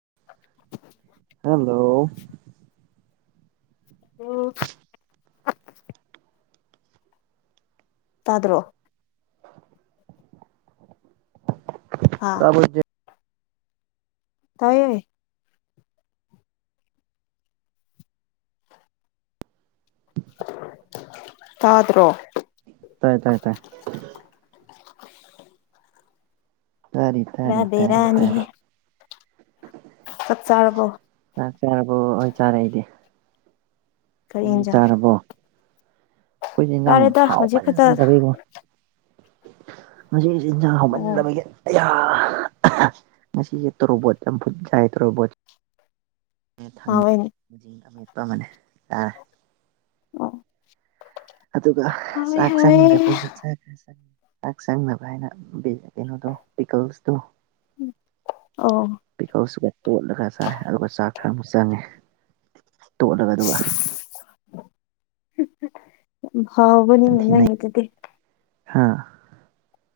[inaudible] hello ꯎꯝ ꯇꯥꯗ꯭ꯔꯣ ꯇꯕ ꯇꯥꯏꯦ ꯇꯥꯗ꯭ꯔꯣ ꯇꯥꯏ ꯇꯥꯏ ꯇꯥꯏ ꯇꯔꯤ ꯇꯔꯤ ꯄꯨꯔꯥ ꯇꯔꯤ ꯇꯥꯔ ꯕꯦꯔꯥꯅꯤꯍꯦ ꯆꯠ ꯆꯥꯔꯔꯕꯣ ꯆꯥꯛꯆꯔꯕꯨ ꯑꯣꯏꯣꯏ ꯆꯥꯔꯦ ꯏꯗꯤ ꯀꯔꯤ ꯅꯪꯒꯤ ꯏꯟꯖꯥꯡ ꯆꯥꯔꯕꯣ ꯑꯩꯈꯣꯏꯁꯦ ꯏꯟꯥꯡ ꯆꯥꯔꯦꯗ ꯍꯧꯖꯤꯛ ꯈꯛꯇ ꯍꯥꯎꯃꯟꯗꯕꯩꯉꯣ ꯃꯁꯤ ꯏꯟꯖꯥꯡ ꯑꯣ ꯍꯧꯃꯟꯅꯕꯒꯤ ꯑꯌꯥ ꯉꯁꯦ ꯇꯣꯔꯣꯕꯣꯠ ꯌꯥꯝ ꯐꯨꯠ ꯆꯥꯏ ꯇꯣꯔꯣꯕꯣꯠ ꯍꯥꯎꯋꯦꯅꯦ ꯊꯪꯤꯡ ꯑꯃꯦꯠꯄ ꯑꯃꯅꯦ ꯑ ꯑꯣ ꯑꯗꯨꯒ ꯍꯥꯎꯋꯦ ꯆꯥꯛ ꯍꯥꯎꯋꯦ ꯆꯪꯗꯕꯒꯤ ꯆ ꯈꯔ ꯆꯪꯉꯤ ꯍꯥꯛ ꯆꯪꯅꯕ ꯍꯥꯏꯅ ꯀꯩꯅꯣꯗꯣ ꯄꯤꯀꯜꯁꯇꯣ ꯑꯣ ꯄꯤ ꯀꯥꯎꯁꯨ ꯀ ꯇꯣꯠꯂꯒ ꯆꯥꯏ ꯑꯗꯨꯒ ꯆꯥꯛ ꯈꯔꯃꯨꯛ ꯆꯪꯉꯦ ꯇꯣꯠꯂꯒ ꯑꯗꯨꯒ ꯍꯥꯎꯕꯅꯤ ꯃꯟꯅ ꯌꯦꯇꯗꯤ ꯍꯥꯥ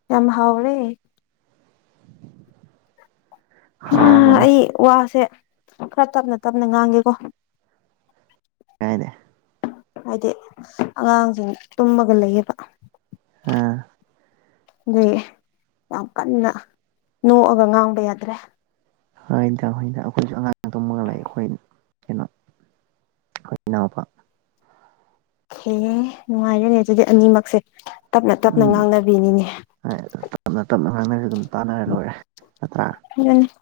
ꯌꯥꯝ ꯍꯥꯎꯔꯦ ꯎ ꯍꯥꯎꯕꯅꯦ ꯑꯩ ꯋꯥꯁꯦ ꯈꯔ ꯇꯞꯅ ꯇꯞꯅ ꯉꯥꯡꯒꯦꯀꯣ ꯀꯥꯏꯅꯦ ꯍꯥꯏꯗꯤ ꯑꯉꯥꯡꯁꯤꯡ ꯇꯨꯝꯃꯒ ꯂꯩꯌꯦꯕ ꯑꯝ ꯑ ꯌꯥꯝ ꯀꯟꯅ ꯅꯣꯛꯑꯒ ꯉꯥꯡꯕ ꯌꯥꯗ꯭ꯔꯦ ꯑꯩꯈꯣꯏꯅ ꯑꯩꯈꯣꯏꯁꯨ ꯑꯉꯥꯡ ꯇꯝꯃꯒ ꯂꯥꯛꯑ ꯑꯩꯈꯣꯏ ꯀꯩꯅꯣ ꯍꯅꯥꯄꯥ ꯑꯦ ꯅꯨꯡꯉꯥꯏꯔꯅꯦ ꯑꯗꯨꯗꯤ ꯑꯅꯤꯃꯛꯁꯦ ꯇꯞꯅ ꯇꯞꯅ ꯎꯝ ꯉꯥꯡꯅꯕꯤꯅꯤꯉ ꯑꯅꯁꯨ ꯑꯗꯨꯝ ꯇꯥꯟꯅꯔ ꯂꯣꯏꯔꯦ ꯅꯠꯇ꯭ꯔꯥ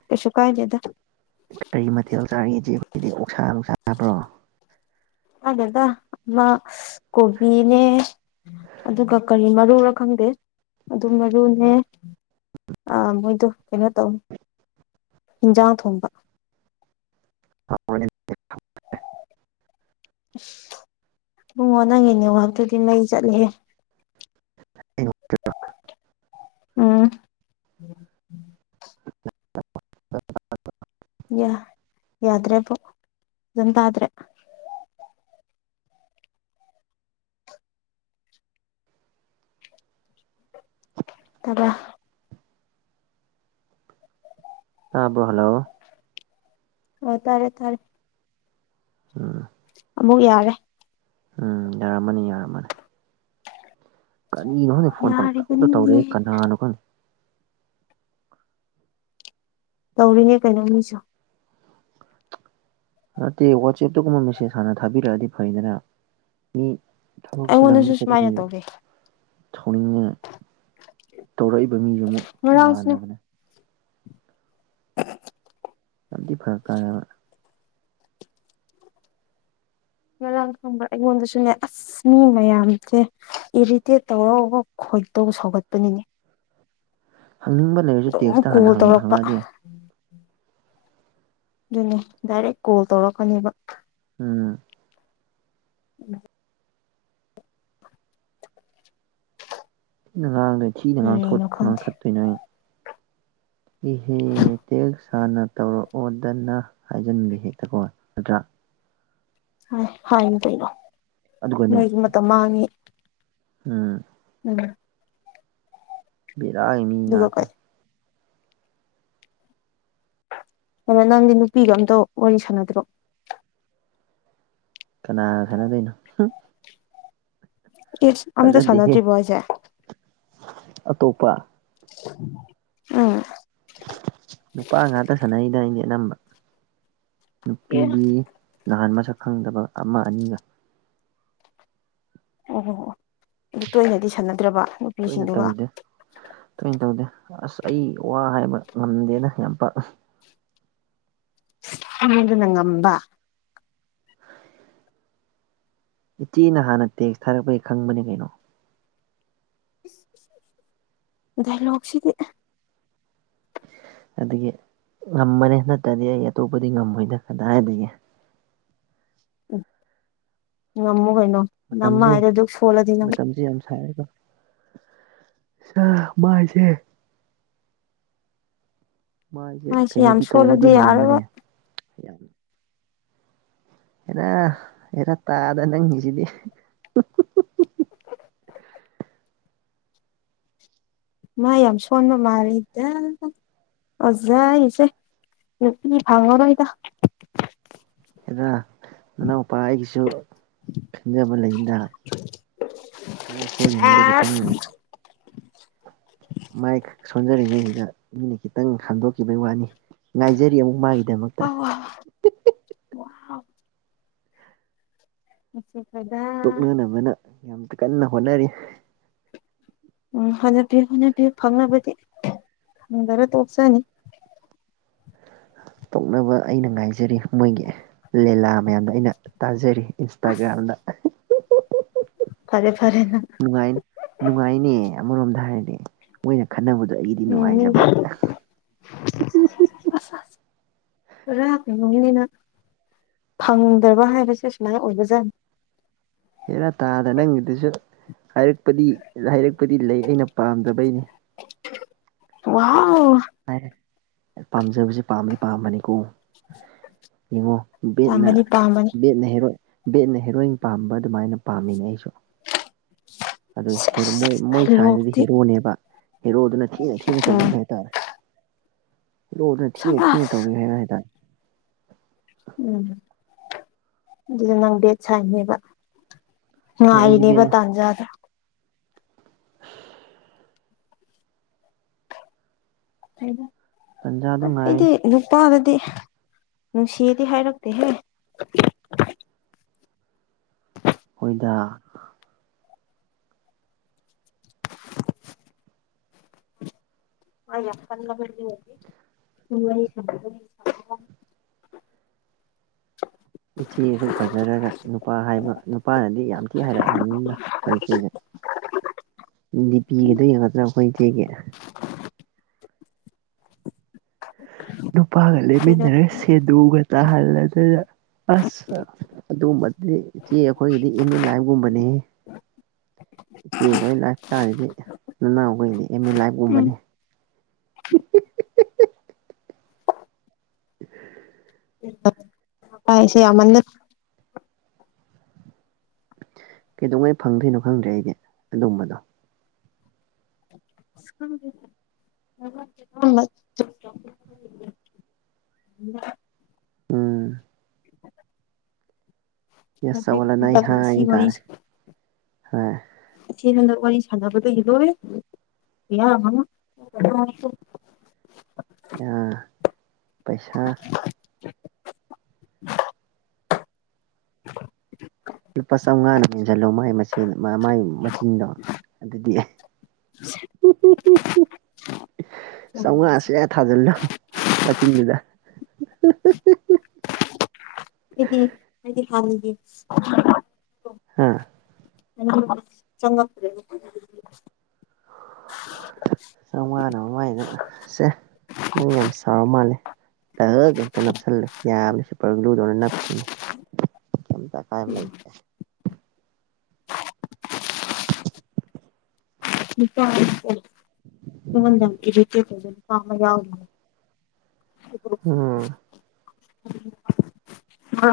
ꯀꯁ ꯀꯥꯏꯅꯦꯗ ꯀꯔꯤ ꯃꯊꯦꯜ ꯆꯥꯔꯤꯦ ꯏꯆꯦ ꯑꯩꯣꯏꯗꯤ ꯑꯣꯛꯁꯥ ꯂ ꯆꯥꯕ꯭ꯔꯣ ꯑꯒꯗ ꯑꯃ ꯀꯣꯕꯤꯅꯦ ꯑꯗꯨꯒ ꯀꯔꯤ ꯃꯔꯨꯔ ꯈꯪꯗꯦ ꯑꯗꯨꯝ ꯃꯔꯨꯅꯦ ꯑ ꯃꯣꯏꯗꯣ ꯀꯩꯅꯣ ꯇꯧ ꯍꯟꯖꯥꯡ ꯊꯣꯡꯕ [unintelligible] ꯅꯣꯡꯉꯣ ꯅꯪꯒꯤꯅꯦ ꯉꯇꯨꯗꯤ ꯃꯩ ꯆꯠꯂꯦ ꯏ ꯇ ꯎꯝ ꯌꯥ ꯌꯥꯗ꯭ꯔꯦꯕꯣ ꯑꯣꯟ ꯇꯗ꯭ꯔꯦ ꯇꯕ ꯑꯕ꯭ꯔꯣ ꯍꯜꯂꯣ ꯑ ꯇꯥꯔꯦ ꯊꯥꯔꯦ ꯎꯝ ꯑꯃꯨꯛ ꯌꯥꯔꯦ ꯎꯝ ꯌꯥꯔꯝꯃꯅꯤ ꯌꯥꯔꯝꯃꯅꯤ ꯀꯔꯤꯅꯣ ꯈꯪꯗꯦ ꯐꯣꯟ ꯄꯪꯇꯧꯅ ꯇꯧꯔꯦ ꯌꯥꯔꯤꯕꯅꯤꯅꯦ ꯀꯅꯥꯅꯣ ꯈꯪꯗꯦ ꯇꯧꯔꯤꯅꯦ ꯀꯩꯅꯣ ꯃꯤꯁꯨ ꯅꯠꯇꯦ ꯋꯥꯆꯦꯞꯇꯒꯨꯝꯕ ꯃꯦꯁꯦꯖ ꯍꯥꯟꯅ ꯊꯥꯕꯤꯔꯛꯑꯗꯤ ꯐꯩꯗꯅ ꯃꯤ ꯇꯕꯛ ꯑꯩꯉꯣꯟꯗꯁꯨ ꯁꯤꯖꯤꯂꯂꯝꯅꯤ ꯀ ꯁꯨꯃꯥꯏꯅ ꯇꯧꯔꯦ ꯊꯥꯎꯅꯤꯡꯅ ꯇꯧꯔꯛꯏꯕ ꯃꯤꯗꯨ ꯑꯃꯨꯛ ꯉꯔꯥꯡꯁꯨꯅꯦ ꯏꯃꯥꯟꯅꯕꯅꯦ [unintelligible] ꯌꯥꯝ ꯊꯤ ꯐꯔꯛ ꯇꯥꯏꯌꯦꯕ ꯉꯔꯥꯡ ꯈꯪꯕ ꯑꯩꯉꯣꯟꯗꯁꯨꯅꯦ ꯑꯁ ꯃꯤ ꯃꯌꯥꯝꯁꯦ ꯏꯔꯤꯇꯦꯠ ꯇꯧꯔꯒ ꯍꯣꯏꯛꯇꯕꯨ ꯁꯧꯒꯠꯄꯅꯤꯅꯤ ꯍꯪꯅꯤꯡꯕ ꯂꯩꯔꯁꯨ ꯑꯗꯨꯝ ꯇꯦꯛꯁꯇ ꯍꯥꯟꯅ ꯀꯣꯜ ꯇꯧꯔꯛꯄ ꯍꯪꯉꯛꯑꯗꯤ ꯑꯗꯨꯅꯦ ꯗꯥꯏꯔꯦꯛ ꯀꯣꯜ ꯇꯧꯔꯛꯀꯅꯦꯕ ꯎꯝ ꯎꯝ ꯊꯤꯅ ꯉꯥꯡꯗꯣꯏ ꯊꯤꯅ ꯉꯥꯡꯊ ꯀꯔꯤꯅꯣ ꯈꯪꯗꯦ ꯉꯥꯡꯊꯠꯇꯣꯏ ꯅꯣ ꯑꯩꯅ ꯏꯍꯦ ꯇꯦꯛ ꯁꯥꯅ ꯇꯧꯔꯛꯑꯣꯗꯅ ꯍꯥꯏꯖꯅꯤꯡꯒꯦ ꯍꯦꯛꯇ ꯀꯣ ꯅꯗ꯭ꯔꯥ ꯍꯥꯏꯅ ꯀꯩꯅꯣ ꯑꯗꯨꯒꯅꯦ ꯅꯣꯏꯒꯤ ꯃꯇꯝ ꯃꯥꯡꯉꯦ ꯎꯝ ꯎ ꯕꯔ ꯃꯤ ꯌꯥꯗꯅ ꯀꯩ ꯀꯩꯅꯣ ꯅꯪꯗꯤ ꯅꯨꯄꯤꯒ ꯑꯝꯇ ꯋꯥꯔꯤ ꯁꯥꯟꯅꯗ꯭ꯔꯣ ꯀꯅꯥ ꯈꯅꯗꯣꯏꯩꯅꯣ ꯑꯝꯗ ꯁꯅꯥꯗ꯭ꯔꯤꯕꯣꯏꯁꯦ ꯑꯇꯣꯞꯄ ꯎꯝ ꯅꯨꯄꯥ ꯉꯥꯛꯇ ꯁꯥꯟꯅꯩꯅ ꯑꯗꯤ ꯑꯅꯝꯕ ꯑꯦ ꯅꯨꯄꯤꯗꯤ ꯅꯍꯥꯟ ꯃꯁꯛ ꯈꯪꯗꯕ ꯑꯃ ꯑꯅꯤꯒ ꯑꯣ ꯑꯣꯣ ꯑꯣ ꯑꯗꯨ ꯇꯣꯏꯅꯗꯤ ꯁꯥꯟꯅꯗ꯭ꯔꯕ ꯇꯣꯏꯅ ꯅꯨꯄꯤꯁꯤꯡꯗꯨꯒ ꯇꯧꯗꯦ ꯇꯣꯏꯅ ꯇꯧꯗꯦ ꯑꯁ ꯑꯩ ꯋꯥ ꯍꯥꯏꯕ ꯉꯝꯗꯦꯅ ꯌꯥꯝ ꯄ ꯗ ꯅꯪꯉꯝꯕ ꯏꯆꯦꯅ ꯍꯥꯟꯅ ꯇꯦꯛꯁ ꯊꯥꯔꯛꯄꯒꯤ ꯈꯪꯕꯅꯤ ꯀꯩꯅꯣ ꯗꯥꯏꯂꯣꯛꯁꯤꯗꯤ ꯑꯗꯨꯗꯒꯤ ꯉꯃꯅꯦ ꯅꯠꯇ꯭ꯔꯗꯤ ꯑꯩ ꯑꯇꯣꯞꯄꯗꯤ ꯉꯝꯃꯣꯏꯗ ꯀꯗꯥꯏꯗꯒꯤ ꯉꯃ ꯩꯅꯣ ꯅꯃ ꯃꯇꯝꯁꯦ ꯍꯥꯏꯗ ꯑꯗꯨ ꯐꯣꯂꯗꯤꯅ ꯃꯇꯝꯁꯦ ꯆ ꯃꯥꯥꯏꯁꯦ ꯃꯥꯏꯁꯦ ꯌꯥꯝ ꯀꯩꯅꯣꯗꯤ ꯁꯣꯜꯂꯗꯤ ꯇꯧꯕꯗꯤ ꯃꯥꯟꯕꯅꯦ ꯌꯥꯔꯔꯣꯏ ꯍꯦꯔ ꯍꯦꯔ ꯇꯥꯗ ꯅꯪꯉꯤꯁꯤꯗꯤ ꯃꯥ ꯌꯥꯝ ꯁꯣꯟꯕ ꯃꯥꯔꯤꯗ ꯑꯣꯖꯥꯏꯁꯦ ꯔꯄꯤ ꯐꯥꯉꯅ ꯏꯗ ꯍꯗ ꯅꯅꯥꯎꯎꯄꯥ ꯑꯩꯒꯤꯁꯨ ꯈꯟꯖꯕ ꯂꯩꯅꯤꯗ ꯃꯥꯏ ꯑꯁ ꯁꯣꯜꯂꯤꯉꯩꯗ ꯈꯤꯇꯪ ꯃꯥꯏ ꯁꯣꯟꯖꯔꯤꯉꯩꯁꯤꯗ ꯃꯤꯅ ꯈꯤꯇꯪ ꯈꯟꯗꯣꯛꯈꯤꯕꯩ ꯋꯥꯅꯤ ꯉꯥꯏꯖꯔꯤ ꯑꯃꯨꯛ ꯃꯥꯒꯤꯗꯃꯛꯇ ꯋꯥꯎ ꯋꯥꯎ ꯋꯥꯎ ꯑ ꯇꯣꯛꯅꯅꯕꯅ ꯌꯥꯝ ꯀꯟꯅ ꯍꯣꯠꯅꯔꯤ ꯎꯝ ꯍꯣꯠꯅꯕꯤꯌꯨ ꯍꯣꯠꯅꯕꯤꯌꯨ ꯐꯪꯅꯕꯗꯤ ꯗꯔꯦ ꯇꯧꯞꯁꯅꯤ ꯇꯧꯅꯕ ꯑꯩꯅ ꯉꯥꯏꯖꯔꯤ ꯃꯣꯏꯒꯤ ꯂꯤꯂꯥ ꯃꯌꯥꯝꯗ ꯑꯩꯅ ꯇꯥꯖꯔꯤ ꯏꯟꯁꯇꯥꯒ꯭ꯔꯥꯝꯗ ꯐꯔ‌ꯦ ꯅꯨꯡꯉꯥꯏ ꯅꯨꯡꯉꯥꯏꯅꯦ ꯑꯃꯔꯣꯝꯗ ꯍꯥꯏꯔꯗꯤ ꯃꯣꯏꯅ ꯈꯟꯅꯕꯗꯣ ꯑꯩꯒꯤꯗꯤ ꯎꯝ ꯅꯨꯡꯉꯥꯏꯖꯕ ꯃꯤꯗꯤ [unintelligible] ꯔ ꯀꯩꯅ‌ꯣꯅꯤꯅ [unintelligible] ꯐꯪꯗ꯭ꯔꯕ ꯍꯥꯏꯕꯁꯦ ꯁꯨꯃꯥꯏ ꯑꯣꯏꯕꯖꯥꯠꯅꯤ ꯍꯦꯔꯥ ꯇꯥꯗ ꯅꯪꯒꯤꯗꯨꯁꯨ ꯍꯥꯏꯔꯛꯄꯗꯤ ꯍꯥꯏꯔꯛꯄꯗꯤ ꯂꯩ ꯑꯩꯅ ꯄꯥꯝꯗꯕꯩꯅꯤ ꯋꯥꯎ ꯍꯥꯏꯔꯦ ꯄꯥꯝꯖꯕꯁꯦ ꯄꯥꯝꯕꯗꯤ ꯄꯥꯝꯕꯅꯤꯀꯣ [unintelligible] ꯌꯦꯡꯉꯣ ꯕꯦꯠꯅ ꯄꯥꯝꯕꯅꯤ ꯄꯥꯝꯕꯅꯤ ꯕꯦꯠꯅ ꯍ‌ꯦꯔꯣꯏ ꯕꯦꯠꯅ ꯍꯦꯔꯣꯏꯟ ꯄꯥꯝꯕ ꯑꯗꯨꯃꯥꯏꯅ ꯄꯥꯝꯃꯤꯅꯦ ꯑꯩꯁꯨ ꯑꯗꯨ ꯍ‌ꯦꯔ‌ꯣ ꯁꯦꯁ ꯃꯣꯏ ꯃꯣꯏ ꯁꯥꯏꯅꯗꯤ ꯗꯥꯏꯂꯣꯛꯇꯤ ꯍꯦꯔꯣꯅꯦꯕ ꯍꯦꯔꯣꯗꯨꯅ ꯊꯤꯅ ꯊꯤꯅ ꯎꯝ ꯇꯧꯕꯤꯕ ꯍꯥꯏꯇꯥꯔꯦ ꯍ‌ꯦꯔ‌ꯣꯗꯨꯅ ꯊꯤꯅ ꯊꯤꯅ ꯁꯕꯥꯁ ꯇꯧꯕꯤꯕ ꯍꯥꯏ ꯍꯥꯏꯇꯥꯔꯦ ꯎꯝ ꯑꯗꯨꯗ ꯅꯪ ꯕꯦꯠ ꯁꯥꯏꯅꯦꯕ ꯍꯣꯏ ꯑꯩꯗꯤ ꯉꯤꯏꯔꯤꯅꯦꯕ ꯕꯦꯠꯅ ꯇꯟꯖꯥꯗ‌ꯣ ꯇꯟꯖꯥꯗꯣ ꯉꯥꯏꯔꯤ ꯑꯩꯗꯤ ꯅꯨꯄꯥꯗ ꯗꯤ ꯅꯨꯡꯁꯤꯗꯤ ꯍꯥꯏꯔꯛꯇꯦꯍꯦ ꯍ‌ꯣꯏꯗ ꯃꯥ ꯌꯥꯝ ꯀꯜꯂꯕꯅꯤ ꯍꯧꯖꯤꯛ [unintelligible] ꯋꯥꯔꯤ ꯁꯥꯟꯅꯕꯒꯤ [unintelligible] ꯏꯆꯦ ꯑꯁꯨꯛ ꯐꯖꯔꯒ ꯅꯨꯄꯥ ꯍꯥꯏꯕ ꯅꯨꯄꯥꯅꯗꯤ ꯌꯥꯝ ꯊꯤ ꯍꯥꯏꯔꯛꯑꯝꯅꯤꯅ ꯑꯩꯈꯣꯏ ꯏꯆꯦꯁꯦ [unintelligible] ꯗꯤꯄꯤꯒꯗꯣ ꯌꯦꯡꯉ‌ꯣꯗꯅ ꯑꯩꯈꯣꯏ ꯏꯆꯦꯒꯤ ꯅꯨꯄꯥꯒ ꯂ‌ꯦꯞꯃꯤꯟꯅꯔꯒ ꯁꯦꯗ‌ꯣꯒ ꯇꯥꯍꯜꯂꯗꯅ ꯑꯁ ꯑꯗꯨꯒꯨꯝꯕꯗꯤ ꯏꯆꯦ ꯑꯩꯈꯣꯏꯒꯤꯗꯤ ꯑꯦꯝ ꯏꯟ ꯂꯥꯏꯐꯒꯨꯝꯕꯅꯤ ꯏꯆꯦ ꯈ‌ꯣꯏ ꯂꯥꯏꯞ ꯏꯁꯇꯥꯏꯜ ꯗꯤ ꯅꯅꯥꯎ ꯍ‌ꯣꯏꯗꯤ ꯑꯦꯝ ꯏꯟ ꯂꯥꯏꯐ ꯎꯝ ꯀꯨꯝꯕꯅꯦ [unintelligible] ꯇꯥꯏꯁꯦ ꯌꯥꯝꯃꯟꯗ ꯀꯩꯗꯧꯉꯩ ꯐꯪꯗꯣꯏꯅꯣ ꯈꯪꯗ꯭ꯔꯦ ꯑꯩꯗꯤ ꯑꯗꯨꯝꯕꯗꯣ ꯎꯝ ꯌꯦꯁ ꯍꯧꯖꯤꯛ ꯆꯂꯋꯥꯅꯥꯏ ꯍꯟꯗꯛꯅ ꯍꯥꯏ ꯁꯤ ꯋꯥꯔꯤ ꯇꯥꯔꯦ ꯍꯥꯏ ꯏꯆ‌ꯦ ꯅꯪꯒ ꯋꯥꯔꯤ ꯁꯥꯟꯅꯕꯗꯒꯤ ꯂ‌ꯣꯏꯔ‌ꯦ ꯌꯥꯝ [unintelligible] ꯑ ꯄꯩꯁꯥ ꯂꯨꯄꯥ ꯆꯥꯝꯃꯉꯥꯅ ꯃꯦꯟꯁꯤꯜꯂꯣ ꯃꯥꯥꯏ ꯃꯆ‌ꯦ ꯃꯥꯏ ꯃꯆꯤꯟꯗꯣ ꯑꯗꯨꯗꯤ [unintelligible] ꯑꯩꯗꯤ ꯆꯧꯉꯥꯥꯁꯤꯅ ꯊꯥꯖꯤꯜꯂꯣ ꯃꯆꯤꯟꯗꯨꯗ [unintelligible] ꯑꯩꯗꯤ ꯑꯩꯗꯤ ꯍꯥꯟꯅꯒꯤ ꯍꯥꯥ [unintelligible] [unintelligible] ꯆꯧꯉꯥꯅ ꯃꯃꯥꯏꯗ ꯁꯦ ꯅꯪ ꯌꯥꯝ ꯁꯥꯎꯔ ꯃꯥꯜꯂꯦ ꯇꯧꯔꯒ ꯍ‌ꯦꯛꯇ ꯅꯞꯁꯜꯂ‌ꯣ ꯌꯥꯕꯅ‌ꯦ ꯁꯨꯄꯔ ꯒꯂꯨꯗꯨꯃꯥꯏꯅ ꯅꯞꯈꯤꯅꯤ ꯀꯩꯝꯇ ꯑꯀꯥꯏꯕ ꯂꯩꯥꯇ‌ꯦ [unintelligible] ꯅꯨꯄꯥ [unintelligible] ꯏ ꯅ ꯏꯔꯇ ꯄꯖꯜ ꯄꯥꯃ ꯌꯥꯎꯣ ꯎꯝ ꯑ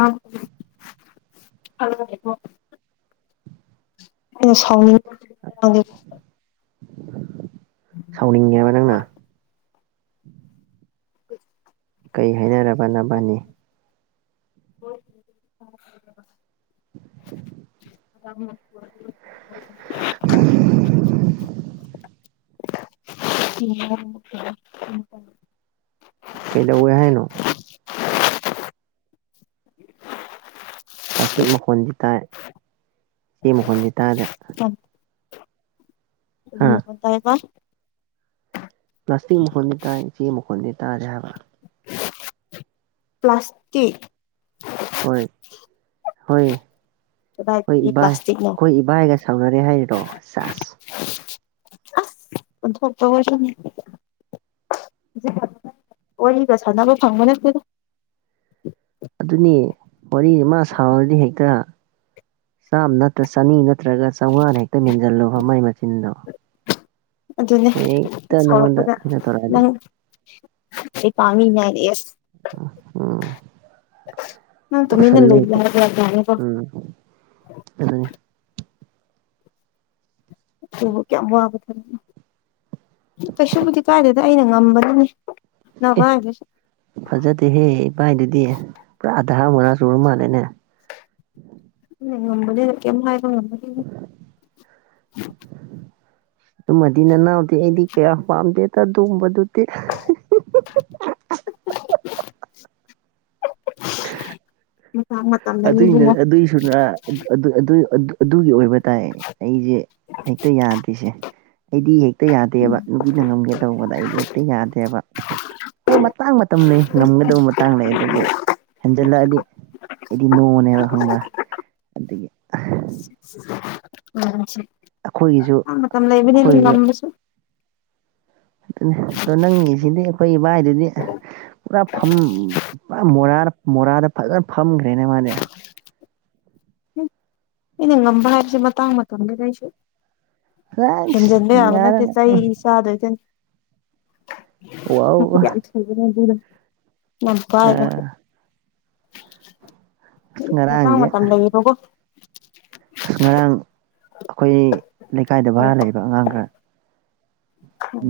ꯍꯂꯣ ꯑꯩꯅ ꯁꯥꯎꯅꯤꯡ ꯁꯥꯎꯅꯤꯡꯉꯦ ꯍꯥꯏꯕ ꯅꯪꯅ ꯀꯩ ꯍꯥꯏꯅꯔꯕꯅꯕꯅꯤ [unintelligible] [unintelligible] ꯎꯝ ꯀꯩꯗ ꯎ ꯌꯥ ꯍꯥꯏꯅ ꯄ꯭ꯂꯥꯁꯇꯤꯛ ꯃꯈꯣꯟꯜꯗꯤ ꯇꯥꯏ ꯏꯆꯦ ꯃꯈꯣꯟꯜꯗꯤ ꯇꯥꯔꯦ ꯇꯥꯏꯕ ꯄ꯭ꯂꯥꯁꯇꯤꯛ ꯃꯈꯣꯟꯜꯗꯤ ꯇꯥꯏ ꯏꯆꯦ ꯃꯈꯣꯟꯜꯗꯤ ꯇꯥꯔꯦ ꯍꯥꯏꯕꯥ ꯄ꯭ꯂꯥꯁꯇꯛ ꯍꯣꯏ ꯍꯣꯏ ꯍꯣꯏ ꯀꯗꯥꯏꯗꯒꯤ ꯏꯕꯥ ꯄ꯭ꯂꯥꯁꯇꯤꯛꯅꯣ ꯑꯩꯈꯣꯏ ꯏꯕꯥꯏꯒ ꯁꯥꯎꯅꯔꯦ ꯍꯥꯏꯔꯤꯔꯣ ꯆꯥꯁ ꯊꯄꯕꯁ ꯋꯥꯔꯤꯒ ꯁꯥꯟꯅꯕ ꯐꯪꯕ ꯅꯠꯇꯗ ꯑꯗꯨꯅꯤ ꯋꯥꯔꯤ ꯑꯃ ꯁꯥꯎꯔꯗꯤ ꯍꯦꯛꯇ ꯆꯥꯝ ꯅꯠꯇ꯭ꯔ ꯆꯅꯤ ꯅꯠꯇ꯭ꯔꯒ ꯆꯥꯝꯃꯉꯥꯅ ꯍꯦꯛꯇ ꯃꯦꯟꯖꯜꯂꯨꯕ ꯃꯩ ꯃꯆꯤꯟꯗꯣ ꯑꯗꯨꯅꯦ ꯍꯦꯛꯇ ꯅꯪꯉꯣꯟꯗ ꯁꯥꯎꯔꯛꯄꯗ ꯀꯩꯅꯣ ꯇꯧꯔꯛꯑꯗꯤ ꯅꯪ ꯑꯩ ꯄꯥꯝꯃꯤꯅꯦ ꯍꯥꯏꯅ ꯑꯦꯁ ꯅꯪ ꯑ ꯇꯨꯃꯤꯟꯅ ꯂꯩꯒꯦ ꯁꯂꯦꯇ ꯍꯥꯏꯕ ꯌꯥꯗꯦꯅꯦꯀꯣ ꯎꯝ ꯑ ꯑꯗꯨꯕꯨ ꯀꯌꯥꯝ ꯋꯥꯕ ꯊ ꯀꯩꯁꯨꯕꯨꯗꯤ ꯀꯥꯏꯗꯗ ꯑꯩꯅ ꯉꯝꯕꯗꯨꯅꯤ ꯅꯦ ꯑꯦ ꯐꯖꯗꯦꯍꯦ ꯏꯚꯥꯏꯗꯨꯗꯤ ꯄꯨꯔꯥ ꯑꯙꯥ ꯑꯃ ꯃꯉꯥ ꯆꯨꯔ ꯃꯥꯜꯂꯦꯅꯦ ꯎꯝ ꯃꯝꯕꯗꯤ ꯀꯦꯥꯏꯣ ꯉꯅꯤ ꯑꯗꯨꯃꯗꯤ ꯅꯅꯥꯎꯗꯤ ꯑꯩꯗꯤ ꯀꯌꯥ ꯄꯥꯝꯗꯦꯗ ꯑꯗꯨꯒꯣꯡꯕꯗꯨ [inaudible] [inaudible] ꯃꯇꯝꯅꯅꯤ ꯑꯗꯨ ꯏꯕꯨꯡꯉꯣ ꯑꯗꯨꯏꯁꯨ ꯑꯗꯨꯒꯤ ꯑꯣꯏꯕ ꯍꯥꯏ ꯇꯥꯏ ꯑꯩꯁꯦ ꯍꯦꯛꯇ ꯌꯥꯗ꯭ꯔꯤꯁꯦ ꯑꯩꯗꯤ ꯍ ꯍꯦꯛꯇ ꯌꯥꯗꯦꯕ ꯅꯨꯄꯤꯅ ꯉꯝꯒꯦ ꯇꯧꯕꯗ ꯑꯩꯗꯤ ꯍꯦꯛꯇ ꯌꯥꯗ꯭ꯔꯦꯕ ꯍꯣꯏ ꯃꯇꯥꯡ ꯃꯇꯝ ꯂꯩ ꯉꯝꯒꯗꯕ ꯃꯇꯥꯡ ꯂꯩ ꯑꯗꯨꯕꯨ ꯍꯟꯖꯜꯂꯛꯑꯗꯤ ꯅꯣꯅꯦꯕ ꯈꯪꯕ꯭ꯔꯥ ꯑꯗꯒꯤ ꯎꯝ ꯑꯩꯈꯣꯏꯒꯤꯁꯨ ꯑ ꯇ ꯂꯩꯕꯗꯤꯗꯤ ꯂꯝꯕꯁꯨ ꯑꯗꯨ ꯑꯣ ꯅꯪꯉꯦꯁꯤꯗꯤ ꯐꯣꯏꯏꯕ ꯍꯥꯏꯗꯨꯗꯤ ꯄꯨꯔꯥ ꯐꯝ ꯄꯨꯔꯥ ꯃꯣꯔꯥꯔ ꯃꯣꯔꯥꯗ ꯐꯖꯅ ꯐꯝꯈ꯭ꯔꯦꯅꯦ ꯃꯥꯅꯦ ꯑꯩꯅ ꯉꯝꯕ ꯍꯥꯏꯕꯁꯦ ꯃꯇꯥꯡ ꯃꯇꯝꯒꯤ ꯂꯩꯁꯨ ꯑꯁ ꯍꯖꯗꯦ ꯍꯥꯏꯕꯅ ꯆ ꯌꯥꯔꯦꯅꯦ ꯆꯍꯤ ꯁꯥꯗ ꯋꯥꯎ ꯃꯈꯈꯗꯤ ꯌꯥꯅ ꯑ ꯉꯝꯀꯥꯏꯒ ꯑꯁ ꯃꯇꯥꯡ ꯉꯔꯥꯡꯗꯤ ꯃꯇꯝ ꯂꯩꯌꯦꯕꯀꯣ ꯑꯁ ꯉꯔꯥꯡ ꯑꯩꯈꯣꯏ ꯂꯩꯀꯥꯏꯗ ꯎꯝ ꯕꯔꯥ ꯂꯩꯕ ꯑꯉꯥꯡ ꯈꯔ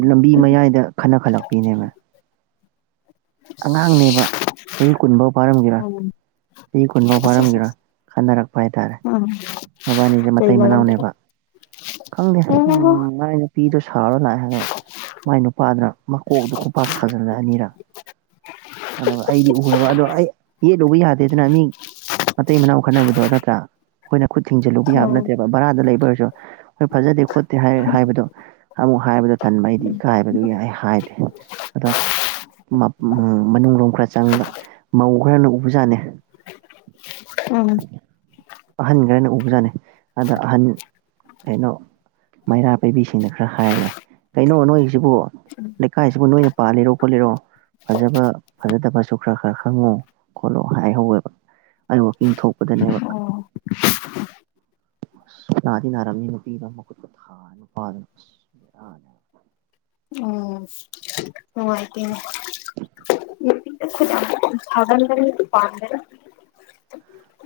ꯂꯝꯕꯤ ꯃꯌꯥꯏꯗ ꯈꯟꯅꯈꯠꯂꯛꯄꯤꯅꯦꯕ ꯑꯉꯥꯡꯅꯦꯕ ꯆꯍꯤ ꯀꯨꯟꯐꯧ ꯄꯥꯏꯔꯝꯒꯦꯔꯥ ꯁꯤ ꯈꯨꯟꯕꯥꯎ ꯐꯔꯝꯒꯦꯔꯥ ꯈꯟꯅꯔꯛꯄ ꯄ ꯍꯥꯏꯇꯥꯔꯦ ꯎꯝ ꯃꯕꯥꯅꯤꯁꯦ ꯀꯩ ꯃꯇꯩ ꯃꯔꯝꯗꯅꯣ ꯃꯅꯥꯎꯅꯦꯕ ꯈꯪꯗꯦ ꯎꯝ ꯎꯝꯩꯅ ꯄꯤꯗ ꯁꯥꯔ ꯂꯥꯛꯑꯦ ꯍꯥꯏꯅ ꯃꯥꯏ ꯅꯨꯄꯥꯗꯨꯅ ꯃꯀꯣꯛꯇ ꯈꯨꯄꯥꯛꯥꯛ ꯊꯥꯖꯤꯜꯂꯛꯑꯅꯤꯔ ꯌꯦꯠꯂꯨꯕ ꯌꯥꯗꯦꯗꯅ ꯃꯤ ꯃꯇꯩ ꯃꯅꯥꯎ ꯈꯠꯅꯕꯗꯣ ꯅꯠꯇ꯭ꯔꯥ ꯑꯩꯈꯣꯏꯅ ꯈꯨꯠ ꯊꯤꯡꯖꯤꯜꯂꯨꯕ ꯎꯝ ꯌꯥꯕ ꯎꯝ ꯅꯠꯇꯦꯕ ꯕꯔꯥꯗ ꯂꯩꯕ ꯑꯣꯏꯔꯁꯨ ꯍꯣꯏ ꯐꯖꯗꯦ ꯈꯣꯠꯇꯦ ꯍꯥꯏꯕꯗꯣ ꯑꯃꯨꯛ ꯍꯥꯏꯕꯗ ꯑꯗꯨ ꯇꯟꯕ ꯑꯩꯗꯤ ꯏꯀꯥꯏꯕꯗꯨ ꯌꯥꯏ ꯑꯩ ꯍꯥꯏꯗꯦ ꯑꯗꯣ ꯃꯅꯨꯡ ꯂꯣꯝ ꯈꯔ ꯆꯪ ꯃꯧ ꯈ꯭ꯔꯅ ꯎꯕꯖꯥꯠꯅꯦ ꯑꯍꯟꯈꯦꯅ ꯎꯕꯖꯥꯠꯅꯤ ꯑꯗ ꯑꯍꯟ ꯀꯩꯅꯣ ꯃꯩꯔꯥ ꯄꯥꯏꯕꯤꯁꯤꯡꯅ ꯈꯔ ꯍꯥꯏꯔꯂꯦ ꯀꯩꯅꯣ ꯅꯣꯏꯁꯤꯕꯨ ꯂꯩꯀꯥꯏꯁꯤꯕꯨ ꯅꯣꯏꯅ ꯄꯥꯜꯂꯤꯔꯣ ꯈꯣꯠꯂꯤꯔꯣ ꯐꯖꯕ ꯐꯖꯗꯕꯁꯨ ꯈꯔ ꯈꯔ ꯈꯪꯉꯣ ꯈꯣꯠꯂꯣ ꯍꯥꯏꯍꯧꯋꯦꯕ ꯑꯩ ꯋꯥꯋꯥꯛꯀꯤꯡ ꯊꯣꯛꯄꯗꯅꯦꯕ [inaudible] ꯅꯗꯤ ꯅꯔꯝꯅꯤ ꯅꯨꯄꯤꯤꯗ ꯊꯥ ꯅꯨꯄꯥ [inaudible] ꯎꯝ ꯍꯉꯥꯏꯇꯦꯅꯦ ꯃ ꯒꯟꯗ ꯄꯥꯥꯟꯗ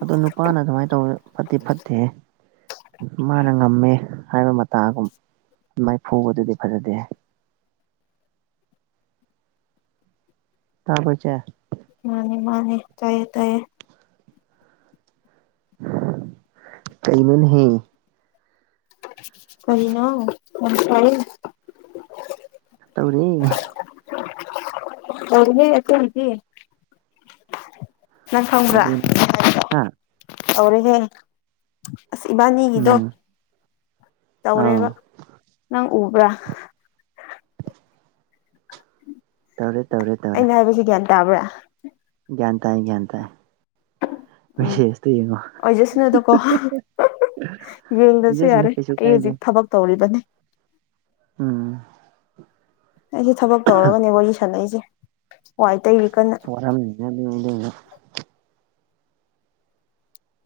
ꯑꯗꯨ ꯅꯨꯄꯥꯅ ꯑꯗꯨꯃꯥꯏꯅ ꯇꯧ ꯐꯠꯇꯤ ꯐꯠꯇꯦ ꯃꯥꯅ ꯉꯝꯃꯦ ꯍꯥꯏꯕ ꯃꯇꯥꯒꯨꯝ ꯃꯥꯏ ꯐꯨꯕꯗꯨꯗꯤ ꯐꯖꯗꯦ ꯇꯥ ꯀꯣꯏ ꯆꯦ ꯃꯥꯅꯦ ꯃꯥꯅꯦ ꯇꯌꯦ ꯇꯌꯦ ꯀꯩꯩꯅ ꯍ ꯀꯔꯤꯅ ꯑꯣꯁ ꯇꯧꯔꯤ ꯍꯅꯤꯁꯗꯤ ꯅꯪ ꯈꯪꯕ꯭ꯔꯥ ꯑꯗꯨꯅꯦ ꯍꯥ ꯇꯧꯔꯦꯍꯦ ꯑꯁ ꯏꯕꯥꯅꯤꯒꯤꯗꯣ ꯎꯝ ꯑꯧ ꯇꯧꯔꯦꯕ ꯅꯪ ꯎꯕ꯭ꯔꯥ ꯇꯥꯔꯦ ꯑꯩꯅ ꯍꯥꯏꯕꯁꯤ ꯒ꯭ꯌꯥꯟ ꯇꯥꯕ꯭ꯔꯥ ꯥꯟꯇ ꯭ꯥꯟꯇ ꯁꯦꯁ ꯑꯣꯖꯁꯅꯗ ꯀ ꯌꯦꯡꯗꯁꯨ ꯍꯥꯏꯖꯁꯅꯨ ꯌꯥꯔꯦ ꯀꯩꯁꯨ ꯑꯩ ꯀꯥꯏꯗꯦ ꯍꯧꯖꯤꯛ ꯊꯕꯛ ꯇꯧꯔꯤꯕꯅꯤ ꯎꯝ ꯑꯩꯁꯦ ꯊꯕꯛ ꯇꯧꯔꯒꯅꯦ ꯋꯥꯔꯤ ꯁꯥꯟꯂꯛꯏꯁꯦ ꯁꯣꯔꯥ ꯃꯅ ꯂꯩꯗ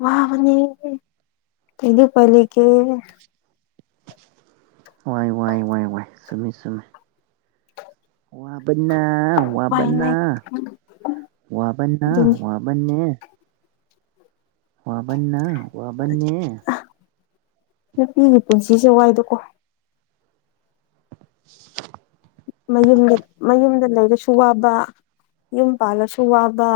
ꯋꯥ ꯃꯅꯤ ꯀꯩꯩꯅ ꯄꯂ ꯀ ꯋꯥꯏ ꯋꯥꯏ ꯋꯥꯏ ꯋꯥꯏ ꯁꯨꯝꯃꯤ ꯁꯨꯝꯃꯤ ꯋꯥꯕꯟꯅ ꯋꯥꯏ ꯋꯥꯕꯟꯅ ꯂꯥꯏ ꯋꯥꯕꯅ ꯑꯗꯨꯅꯤ ꯋꯥꯕꯟꯦ ꯋꯥꯕꯟ ꯋꯥꯕꯟ ꯅꯨꯄꯤꯒꯤ ꯄꯨꯟꯁꯤꯁꯦ ꯋꯥꯏꯗꯀꯣ [unintelligible] ꯃꯌꯨꯝꯗ ꯃꯌꯨꯝꯗ ꯂꯩꯔꯁꯨ ꯋꯥꯕ ꯌꯨꯝ ꯄꯥꯜꯂꯁꯨ ꯋꯥꯕ